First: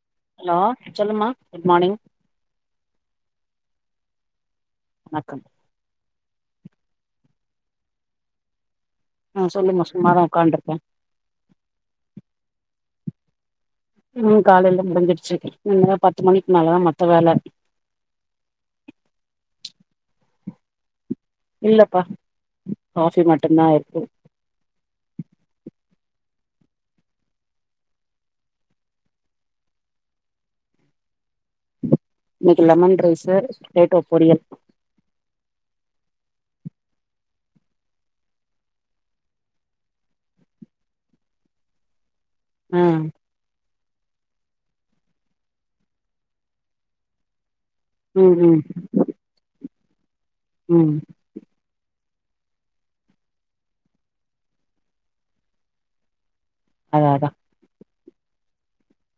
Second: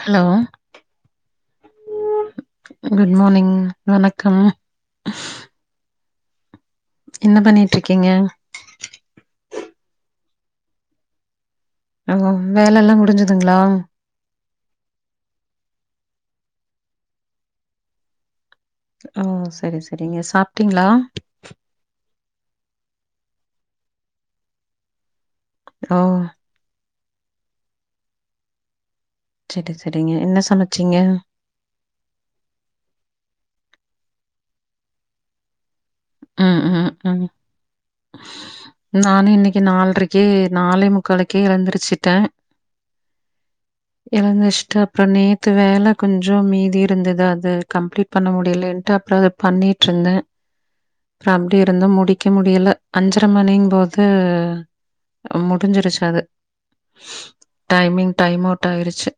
Hello சொல்லுமா good morning good morning வணக்கம் ணக்கம் என்ன பண்ணிட்டு இருக்கீங்க ஆ சொல்லுமா சும்மாதா உட்காண்ருக்கே அங் ஒங் வேலல்லா முடிஞ்சுதுங்களா ம் காலேல முடிஞ்சிரிச்சு இனிமேதா பத்து மணிக்மேலதா மத்த வேல ஓ செரி செரிங்க சாப்டீங்களா இல்லப்பா காஃப்பி மட்டு தா ஆயிருக்கு ஆஹ சரி சரிங்க என்ன சமச்சிங்க இன்னிக்கு லெமன் ரைஸு டேட்டோ பொரியல் ம்ம்ம் நானு இன்னக்கி நால்ரெக்கே நாலே முக்காலுக்கே எழுந்துருச்சுட்டே ஆ எழுந்துஷ்ட்டு அப்ற நேத்து வேல கொஞ்சும் மீதி இருந்தது அது கம்ப்ளீட் பண்ண ம் ம் முடியலென்ட்டு அப்றோ அத பண்ணீட்ருந்தே ம் ப்ரம்டி இருந்து முடிக்க முடியல அஞ்ச்ர மணின் போது உம் முடிஞ்சிருச்சு அது அதா அதா டைமிங் டைம் அவுட் ஆயிருச்சு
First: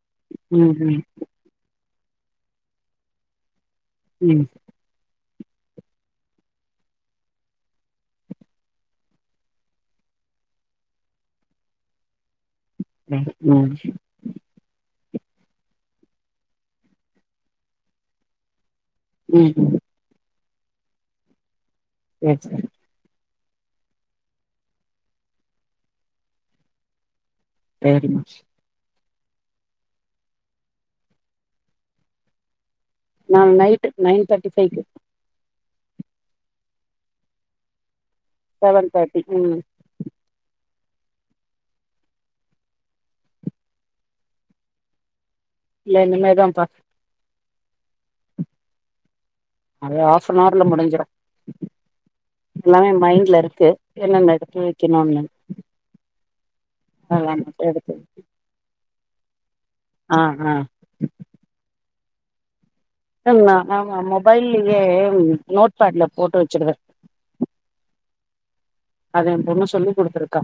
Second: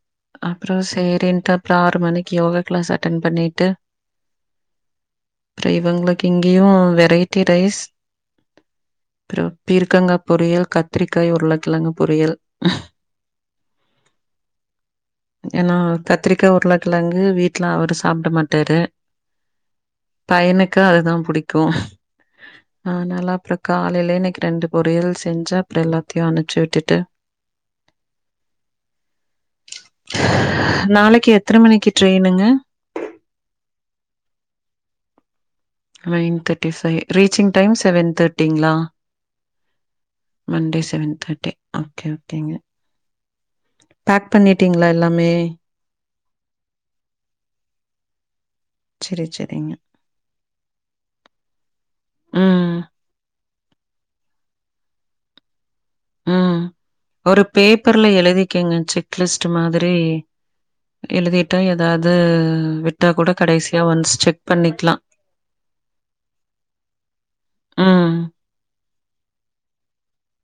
ம் அப்றோ ம் சேரின்ட்டு ப்றாறு மணிக்கி யோகா க்ளாஸ் அட்டன் பண்ணிட்டு ம் ப்ரீவங்ளுக் இங்கியு வெரைட்டி ரைஸ் ப்றோ பீர்க்கங்கா பொரியல் கத்திரிக்காய் உருளக்கெழங்கு பொரியல் உம் உம் ஏன்னா கத்திரிக்கா உருளக்கழங்கு வீட்ல அவரு சாப்ட மாட்டாரு ம்ம் பையனுக்கு அதுதா புடிக்கு ஏன்ச்சுத அ நல்லா அப்ற காலைலே இன்னிக்கு ரெண்டு பொரியல் செஞ்ச அப்றோ எல்லாத்தையு அனுச்சி விட்டுட்டு வேரிமச் நாளைக்கி எத்தன மணிக்கி ட்ரெயினுங்க நாள் நைட்டு நைன் தட்டி ஃபைக்கு ஹைன் தட்டி ஃபை ரீச்சிங் டைம் செவன் தட்டிங்ளா செவன் தேர்ட்டி ம் மண்டே செவன் தட்டி ஓகே ஓகேங்க பாக் பண்ணிட்டீங்ளா எல்லாமே இல்ல இனிமே தாம்ப்பா செரி செரிங்க ஏ ஹாஃபன் ஹார்ல முடிஞ்சிரு ம், எல்லாமே மைண்ட்ல இருக்கு என்னென்ன எடுத்து வெக்கணுனு ம் ஒரு மட்டு எடுத்து பேப்பர்ல எழுதி க்கேங்க செக் லிஸ்ட்டு மாதிரி ஆ ஆ எழுதிட்டா ஏதாது வெட் அன்னா ஆமா மொபைல்லியே நோட்பாட்ல போட்டு வச்சிடுவே ம், அது எம் பொண்ணு சொல்லி் குடுத்துருக்கா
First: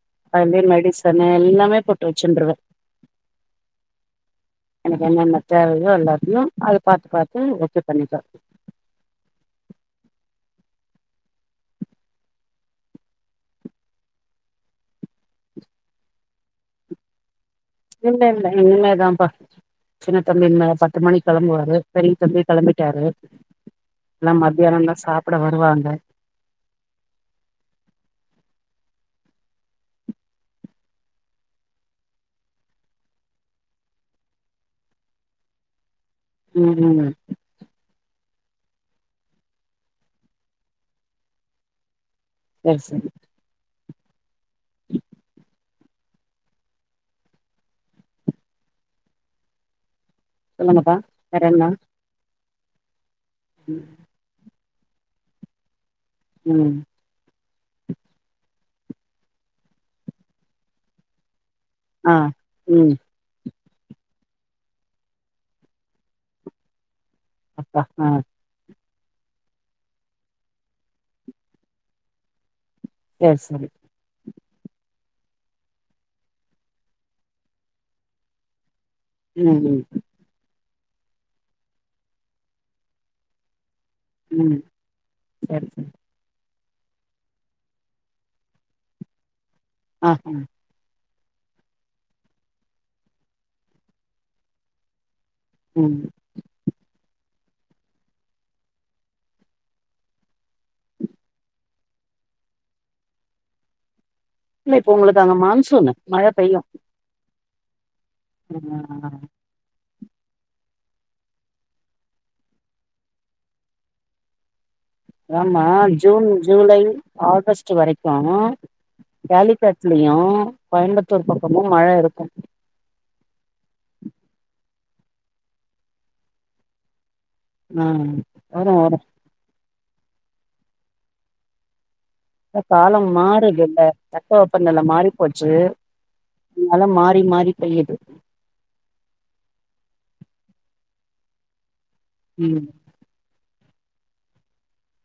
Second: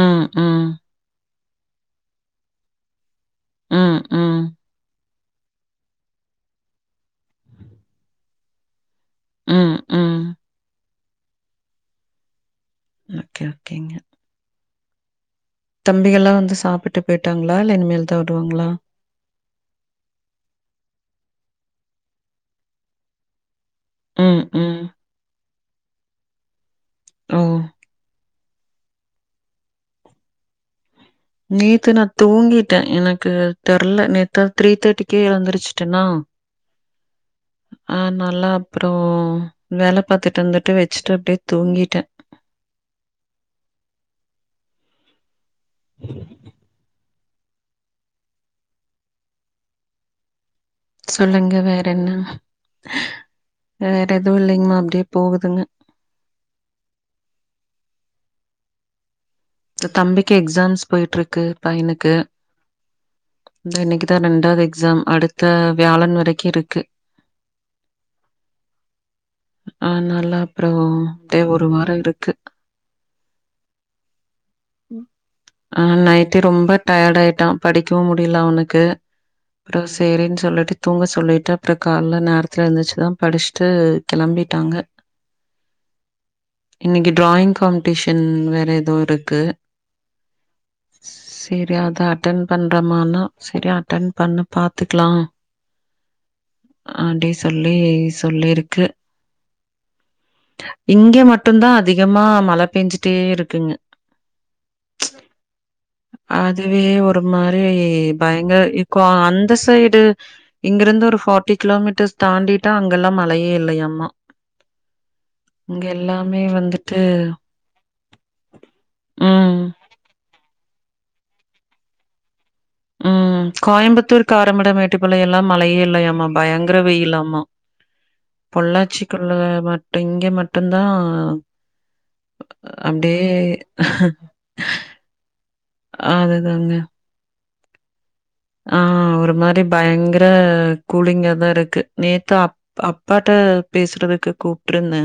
ம், அய்லே ம், மெடிசனு எல்லாமே பொட் ட்டு வச்சின்றுவே ம் ம் என்னென்ன தேவையோ எல்லாத்தையு அத பாத்து பாத்து ஓகே பண்ணிக்க ம் ம் ஆகே ஓகேங்க தம்பிகள்ல்லா வந்து சாப்பிட்டு போய்ட்டாங்ளா இல்ல இனிமே இல்ல இல்ல இனிமே தான்ப்பா சின்ன தம்பி மே பத்து மணிக்கு கெளம்புவாரு பெரிய தம்பி கெளம்பிட்டாரு எல்லா ம், ம். மத்தியானந்தா சாப்ட வருவாங்க ம் நேத்து நா தூங்கிட்டே எனக்கு தெர்ல நேத்தா த்ரீ தேட்டிக்கே எழுந்துருச்சுட்டனா ம் ம் ஆ நல்லா அப்புறோ வேல பாத்துட்டு வந்துட்டு வச்சிட்டு அப்டியே தூங்கிட்டே சரி சரி ம் சொல்லுங்கப்பா சொல்லுங்க வேற என்ன வேற எதுவு இல்லேங்ம்மா அப்டியே போகுதுங்க ம் இந்த தம்பிக்கு எக்ஸாம்ஸ் போயிட்டு இருக்கு ஆ பையனுக்கு ம் இந்தா இன்னெக்குதா ரெண்டாவது எக்ஸாம் அடுத்த வியாழன் வரைக்கி இருக்கு அப்பா அ ஆனால அப்புறோ இதே ஒரு வார இருக்கு எ சரி ஆ நைட்டு ரொம்ப டயர்ட் ஆயிட்டா படிக்கவு முடியல அவனுக்கு ம் அப்றோ ம் சேரின் சொல்லிட்டு தூங்க சொல்லிட்டு அப்ற கால்ல நேரத்துல எந்திச்சுதா படிச்ட்டு ம் கெளம்பிட்டாங்க சரி சரி இன்னைக்கு டிராயிங் காம்படிஷன் வேற ஏதோ இருக்கு ஆஹ சரி அத அட்டன் பண்றமானா சரி அட்டன் பண்ணு பாத்துக்கலா ம் அடி சொல்லி சொல்லிருக்கு இங்க மட்டுந்தா அதிகமா மழ பெஞ்சுட்டே இருக்குங்க இல்ல இப்ப உங்களுக்கு அங்க மான்சூனு மழ பெய்யு அதுவே ஒரு மாரி பயங்கர இருக்கோ ஆ அந்த சைடு இங்கிருந்து ஒரு ஃபாட்டி கிலோமீட்டர்ஸ் தாண்டிட்டா அங்கெல்லா மழையே இல்லையாம்மா ஆமா ஜூன் எல்லாமே ஜூலை வந்துட்டு ஆகஸ்ட் சு வரைக்கு ம் காலிக்கேட்லயு கோயம்புத்தூர் பக்கமு மழ இருக்கு ம் கோயம்புத்தூர் காரமட மேட்டுபாளைய எல்லா மழையே இல்லையாமா பயங்கர வெயிலாமா ஆ வரு வரு பொள்ளாச்சிக்குள்ள மட்டு இங்க மட்டுந்தா இல்லப்பா நம்ம மாறுதுல அப்டியே தட்ப வெப்ப நெல மாறி போச்சு அதுதாங்க. அதால மாறி மாறி பெய்யுது ஆ ஒரு மாரி பயங்கர கூலிங்கா தா இருக்கு நேத்து அப் ம் அப் அப்பாட்ட பேசுறதுக்கு கூப்பிடுருந்தே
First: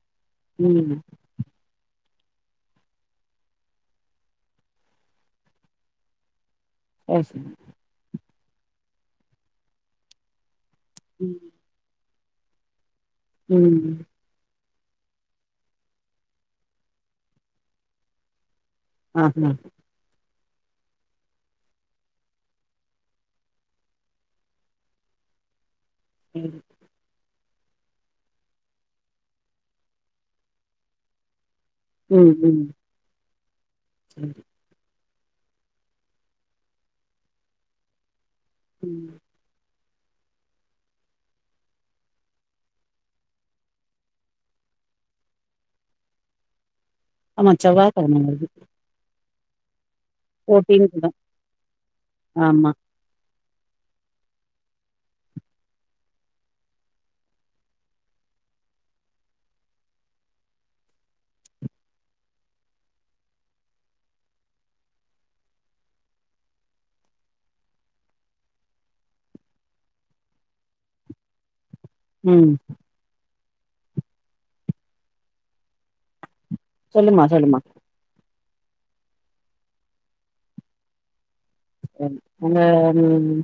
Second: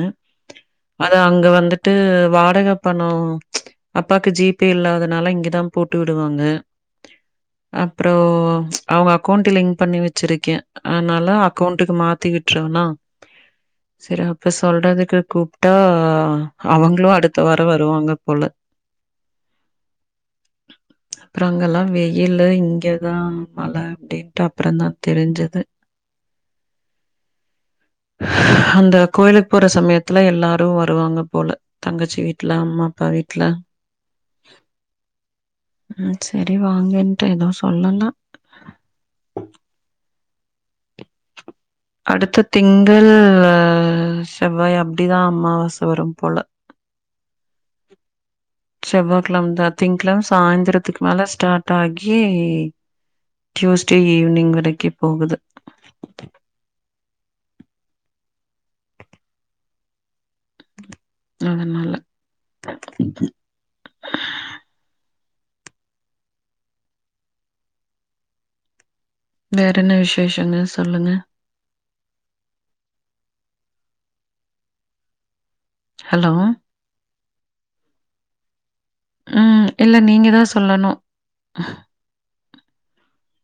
ம் அது அங்க வந்துட் ட்டு வாடக பணம் அப்பாக்கு ஜிபே இல்லாதனால இங்கதா போட்டு விடுவாங்க சரி அப்றோ அவங்க அக்கௌண்ட லிங்க் பண்ணி வச்சிருக்கே அதனால அக்கௌண்ட்டுக்கு மாத்திட்டு விட்றுவனா ம் சரி அப்ப சொல்றதுக்கு கூப்ட்டா அவங்களு அடுத்த வார வருவாங்க போல ஆ அப்ற அங்கல்லா வெயிலு இங் இங்கதா மழ அப்டின்ட்டு அப்றந்தா தெரிஞ்சது ம் அந்த கோயிலுக்கு போற சமயத்துல எல்லாரு வருவாங்க போல தங்கச்சி ம் வீட்ல அம்மா அப்பா வீட்ல ம் ம் சரி வாங்கன்ட்ட எதுவு சொல்லல ம் அடுத்த திங்கள் செவ்வாய் அப்டிதா அம்மாவாச வரும் போல ஆமா செவ்வாகெழம வருது செவ்வாகெழமதா திங்க்கெழம சாயந்திரத்துக்கு ஃபோர்டீன்த்துதா மேல ஸ்டார்ட் ஆகி ஆமா டியூஸ்டே ஈவினிங் வரைக்கு போகுது அதனால வேறென்ன விசேஷங்க சொல்லுங்க ம் ஹலோ சொல்லுமா சொல்லுமா ம் இல்ல நீங்கதா சொல்லணு ஒங்க ம்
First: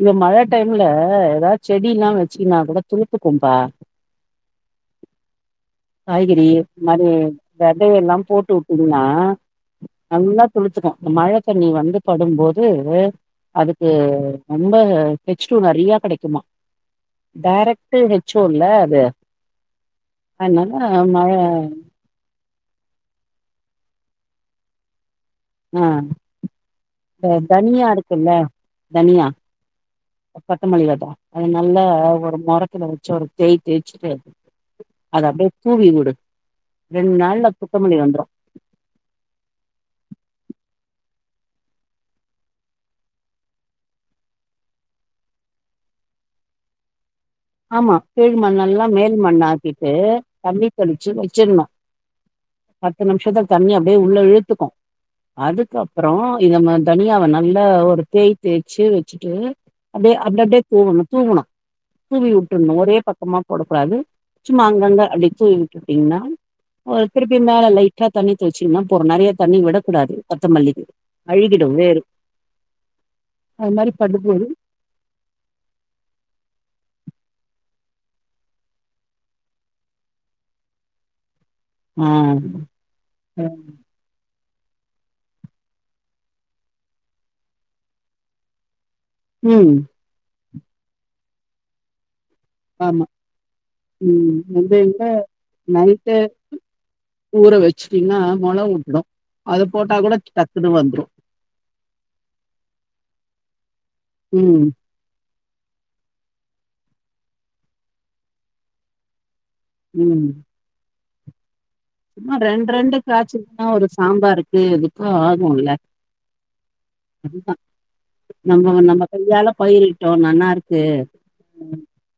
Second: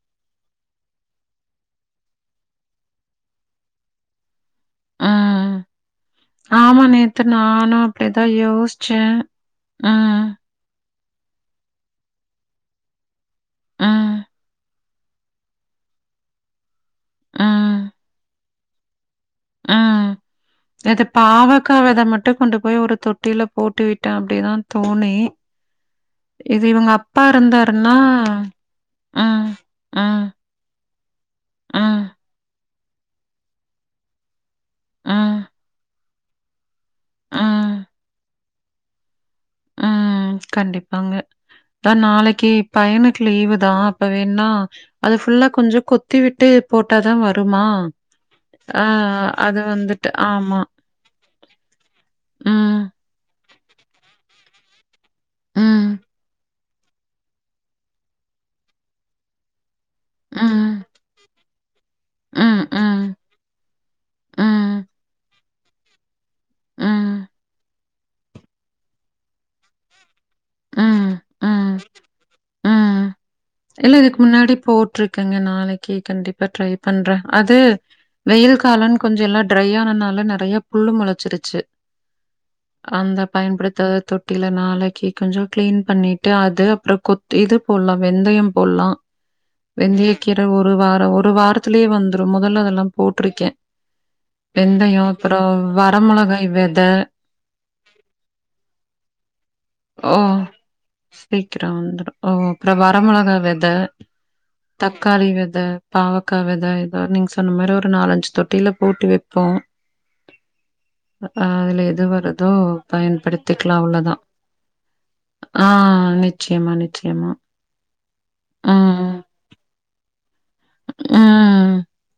இங்க மழ டைம்ல எதா செடில்லா வச்சீன்னா கூட துளுத்துக்கும்பா ம் காய்கறி ஆமா மாரி நேத்து நானு வெதையெல்லா அப்டிதா போட்டு யோசிச்சே. வுட்டீங்ன்னா ம் நல்லா துளுத்துக்கு இந்த மழ தண்ணி வந்து படும்போது து அதுக்கு ம் ரொம்ப ஹெச் டூ நெறையா கெடைக்குமா டேரக்ட்டு ஹெச் ஒ ல்ல அது அ அதனால இது மழ பாவக்கா வெத மட் டு கொண்டு போய் ஒரு தொட்டில போட்டு விட்டே அப்டிதா தோணி ஆ இது இவங்க அப்பா இந்த தனியா இருந்தாருன்னா இருக்குல்ல அ, தனியா அ, கொத்தமல்லி வெத அது நல்ல அ, ஒரு மொற கில வச்சு ஒரு தேய் தேயச்சுட்டு அ, அத அப்டியே தூவி விடு ரெண்டு அ, நாள்ல குத்தமல்லி வந்துரு ம் கண்டிப்பாங்க தா நாளைக்கு பையனுக்கு லீவுதா அப்ப வேணா அது ஃபுல்லா கொஞ்ச கொத்தி விட்டு போட்டா தான் வருமா? ஆமா கீழ்மண் ஆ எல்லா மேல் மண் அது ஆக்கிட்டு வந்துட்டு ஆமா. தண்ணி தெளிச்சு வச்சிருனு ம், பத்து நிமிஷத்துல தண்ணி அப்டியே உள்ள இழுத்துக்கு ம், அதுக்கப்பறோ இதம்ம தனியாவ நல்லா ஒரு தேய் தேய்ச்சு வெச்சுட்டு அப்டே அப்டே அப்டி ம், தூவணு தூவுணு தூவி ம், வுட்டுர்னு ஒரே ம், பக்கமா போடக்கூடாது சும்மா ம், அங்கங்க அப்டி தூவி வுட்டுட்டீங்ன்னா ஒ ம், திருப்பி மேல லைட்டா தண்ணி தொளிச்சிங்ன்னா போறு நெறைய தண்ணி விடக் கூடாது கொத்தமல்லிக்கு ம், அழுகிடு ம், வேர் ம். இல்ல இதுக்கு முன்னாடி போட்டுருக்கங்க நாளைக்கு கண்டிப்பா ட்ரை பண்ற அது வெயில் காலோன் கொஞ்ச எல்லா ட்ரையானனால நெறையா புல்லு மொளைச்சிருச்சு ஆ அந்த பயன்படுத்தாத தொட் டில்ல நாளைக்கு கொஞ்ச கிளீன் பண்ணிட்டு அது அப்ற கொத் இது போல்லா வெந்தயம் போல்லா ம் வெந்தயக்கீர ஒரு வாரோ ஒரு வாரத்திலயே வந்துரு மொதல்ல அதெல்லா ஆமா போட்டுருக்கே ம் வெந்தயத்த வெந்தயோ அப்ரோ நைட்டே வரமொளகாய் வெத ஊற வெச்சுட்டீங்கனா மொள விட்டுரு அதை போட்டா கூட ஓ! டக்குன்னு வந்துரு [unintelligible] ஓ அப்ரோ வரமொளகா வெத ம் தக்காளி வெத பாவக்கா வெத இதோட நீங்க சொன்ன மாரி ஒரு நாலஞ்சு தொட்டில போட்டு வெப்போ ம் ஆதுல எது சும்மா வருதோ ரெண்டு ரெண்டு காய்ச்சதுன்னா பயன்படுத்திக்கலா ஒரு அவ்ளோதா சாம்பாருக்கு இதுக்கு ஆ நிச்சயமா நிச்சயமா நம்மோ நம்ம ம், கையால பயிரிட்டோ நன்னாருக் கு ம்.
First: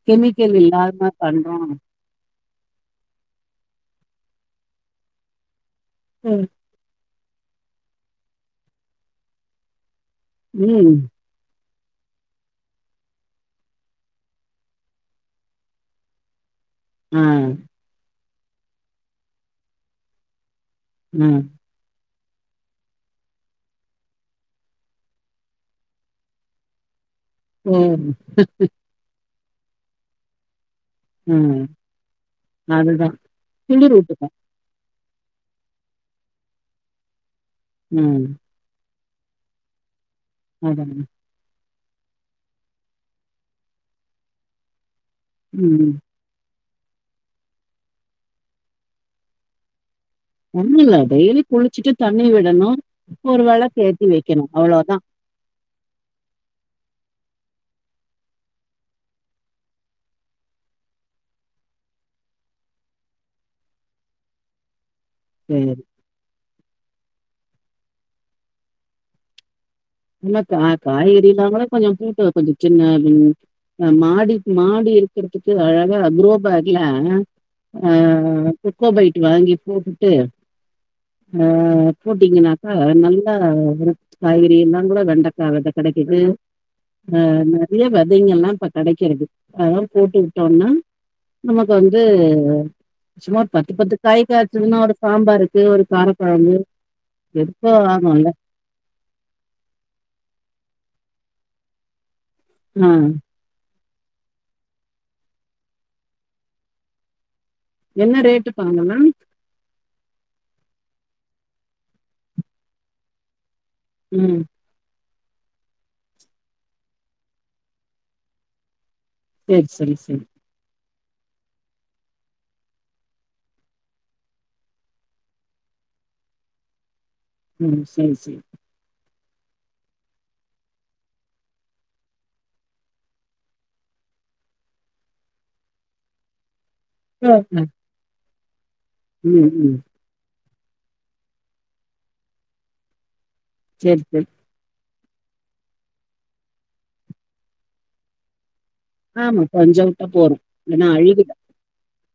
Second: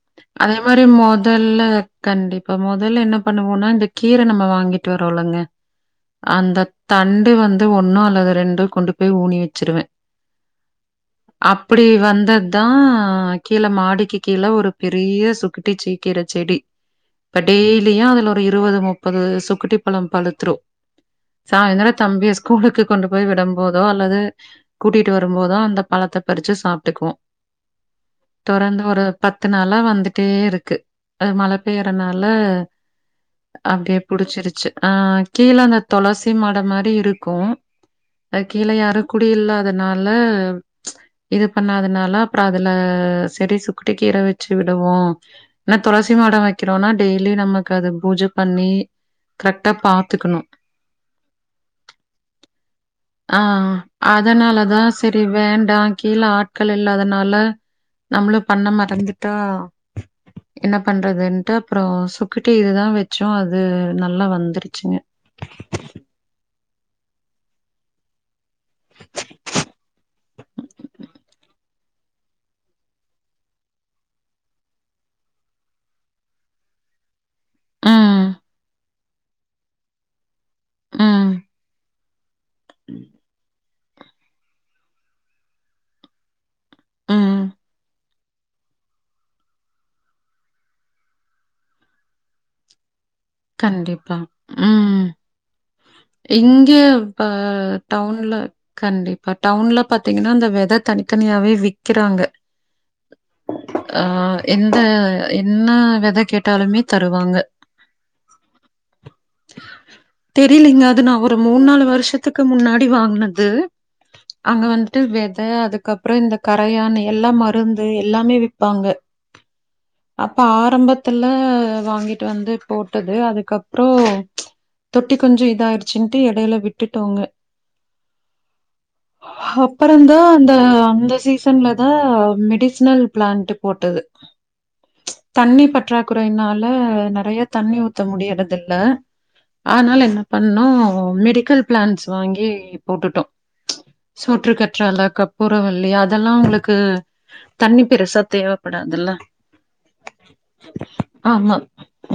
கெமிக்கல் அதே மாரி இல்லாம பண்றோ மொதல்ல கண்டிப்பா மொதல்ல என்ன பண்ணுவோனா இந்த கீர நம்ம வாங்கிட்டு வரோலங்க அந்தத் தண்டு வந்து ஒன்னோ அல்லது ரெண்டு கொண்டு போய் ஊனி வச்சிருவே ம் அப்டி வந்தது தா கீழ மாடிக்கு கீழ ஒரு பெரிய சுக்ட்டிக்சி கீர செடி ஆ இப்ப டெய் ப்டியுயோ அதுல ஒரு இருபது முப்பது சுக்குட்டி பழோ பழுத்துரு ம் சாயந்தர தம்பிய ஸ்கூலுக்கு கொண்டு போய் விடம் போதோ அல்லது கூட்டிட்டு வரும்போதா அந்த பழத்த பறிச்சு சாப்ட்டுக்குவோ உம் தொடர்ந்து ஒரு பத்து நாளா வந்துட்டே இருக்கு அது மழை ம் பெய்யுறானால அதுதா கிளிர் அப்டியே விட்டுப்போ புடிச்சிருச்சி அ கீழ அந்த தொளசி மாடோ மாரி இருக்கு ம் கீழ யாரு குடி இல்லாதனால அதா இது பண்ணாதனால அப்ற அதுல செரி சுக்டி கீர வேச்சு விடுவோ என்னா ம் துளசி மாடோ வைக்கிறோனா டெய்லி நமக்கு அது பூஜை பண்ணி கரெக்டா பாக் ஒண்ணு இல்ல டெய்லி குளிச்சிட்டு தண்ணி விடணு ஒரு வெளக்கு ஏத்தி வைக்கணு அவ்ளோதா டி வேண்டா கீழ ஆட்கள் இல்லாதனால நம்மளு பண்ண மறந்துட்டா என்ன பண்றதுன்ட்டு அப்ரோ சுக்கட்டி இதுதா வேச்சோ அது நல்லா வந்துருச்சுங்க சரியோ இல்ல கா காய்கறி இல்லாமலு கொஞ்ச கூட்டு கொஞ்ச சின்னாப்டின் மாடி மாடி இருக்கிறதுக்கு அழகா க்ரோபேக்ல ம். ஆஹ் குப்ப பக்கிட்டு வாங்கி போட்டுட்டு ம். அஹ் போட்டீங்கன்னாக்கா நல்லா காய்கறி எல்லா துல வெண்டக்கா வெத கெடைக்குது ம். நெறைய வெத தைங்கல்லா இப்ப கெடைக்கிறது அதலா போட்டுவிட்டோம்னா நமக்கு வந்து சும்மா ஒரு பத்து பத்து கண்டிப்பா. காய் காயச்சதுன்னா ஒரு ம். சாம்பாருக்கு ஒரு காரக்கொழம்பு இங்க ப எதுகோ ஆகும்ல டவுன்ல கண்டிப்பா டவுன்ல பாத்தீங்கன்னா இந்த வெத தனித்தனியாவே விக்கிறாங்க ஆ அஹ் எந்த என்ன வெத கேட்டாலுமே தருவாங்க என்ன ரேட்டு பா அங்கல்லா தெரிலிங்க அது நா ஒரு மூ நாலு வருஷத்துக்கு முன்னாடி வாங்குனது ம் அங்க வந்துட்டு வித அதுக்கப்புற இந்த கரையான் எல்லா மருந்து எல்லாமே விப்பாங்க சேர் சரி சரி அப்ப ஆரம்பத்துல வாங்கிட்டு வந்து போட்டது அதுக்கப்புற தொட்டி கொஞ்ச இதாயிருச்சுன்ட்டு இடைல விட்டுட்டோங்க ம் சேரி சேரி அப்பறந்தா அந்த அந்த சீசன்ல தா மெடிசனல் பிளான்ட்டு போட்டது தண்ணி பற்றாக்குறைனால நெறயா தண்ணி ஊத்த முடியறது இல்ல ம் ம் ஆனால் என்ன பண்ணோ மெடிக்கல் பிளான்ஸ் வாங்கி போட்டுட்டோ சேரி சரி சுற்று கற்றாலக்காப் புரவள்ளி அதெல்லா உங்களுக்கு தண்ணி பெருசா தேவப் படாதுல ஆமா கொஞ்சோ விட்டா போறு இல்லன்னா அழுகிடு ஆமா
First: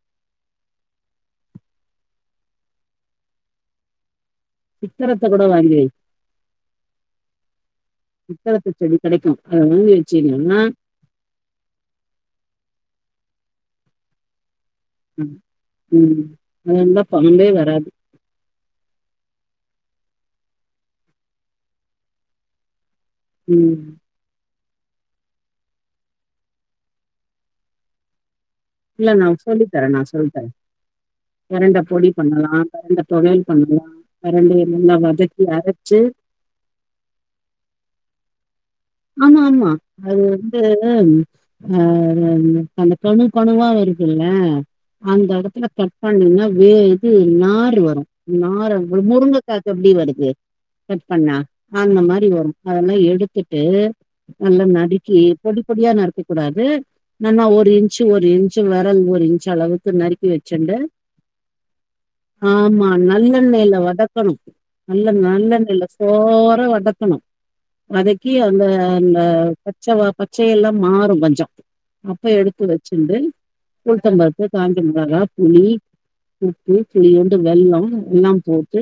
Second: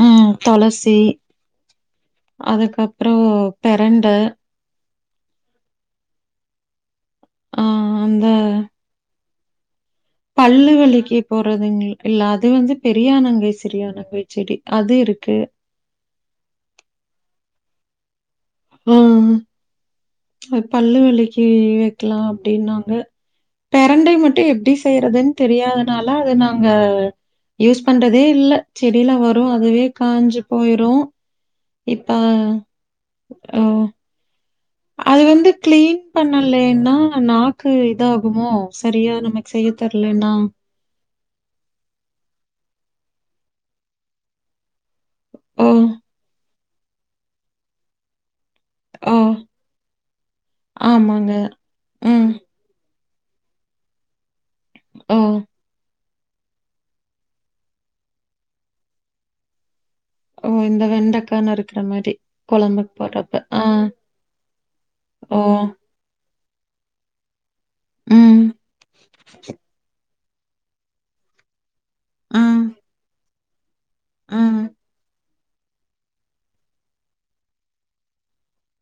ம் தொளசி அதுக்கப்றோ பெரண்ட சித்தரத்த கூட வாங்கி வை ஆ அந்த சித்தரத்த செடி கெடைக்கு அத ஊனி வச்சினா போறதுங்கள இல்ல அது வந்து பெரியானங்கை சிரியானங்கை செடி அது இருக்கு ம் அது இருந்தா பாம்பே வராது ம் அ பல்லுவலிக்கு வக்கலா அப்டினாங்க ம். பெரண்டைய மட்டு எப்டி செய்றதுன் தெரியாதனால அத நாங்க யூஸ் பண்றதே இல்ல இல்ல செடில நான் வரும் அதுவே காஞ்சு போயிரு பெரண்ட பொடி பண்ணலா இந்த தொவயல் அ பண்ணலா பெரண்டைய நல்லா வதக்கி அரச்சு ன்ல்லேனா நாக்கு இது ஆகுமோ ஆமா ஆமா அது வந்து அ அந்த கணு கணுவா வருதுல்ல அந்த எடத்துல ஓ! கட் பண்ணினா வே இது நார் வரு நார ஓ! முருங்கக்காக்கு எப்டி வருது கட் ஆமாங்க. பண்ணா அந்த மாரி ம். வரு அதெல்லா எடுத்து ட்டு நல்லா ஓ! நறுக்கி பொடி பொடியா நறுக் கூடாது நல்லா ஒரு இன்சு ஒரு இன்சு விரல் ஒரு இன்சு அளவுக்கு நறுக் கி ஓ! வச்சுண்டு இந்த வெண்டக்காய் நறுக்குற மாரி, ஆமா குழம்புக்கு போடுறப்ப. ஆ. நல்லெண்ணெயில வதக்கணு நல்லா ஓ! நல்லண்ணெய்ல சோறா வதக்கணு கி ம். அந்த அந்த பச்ச வாப்ப ச்சைய எல்லா மாறு கொஞ்சோ அப்ப எடுத்து ம். வச்சுண்டு உளுத்தம் பருப்பு ம். காஞ்ச மொளகா புளி உப்பு துளியுண்டு வெள்ளோ எல்லாம் போட்டு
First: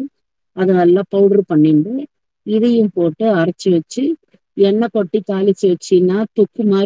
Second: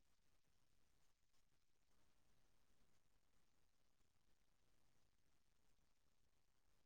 அத நல்லா பவுட்ரு பண்ணிண்டு இதயு போட்டு அரச்சு வச்சு எண்ணெ போட்டி தாளிச்சு வச்சினா தொக்கு மாரி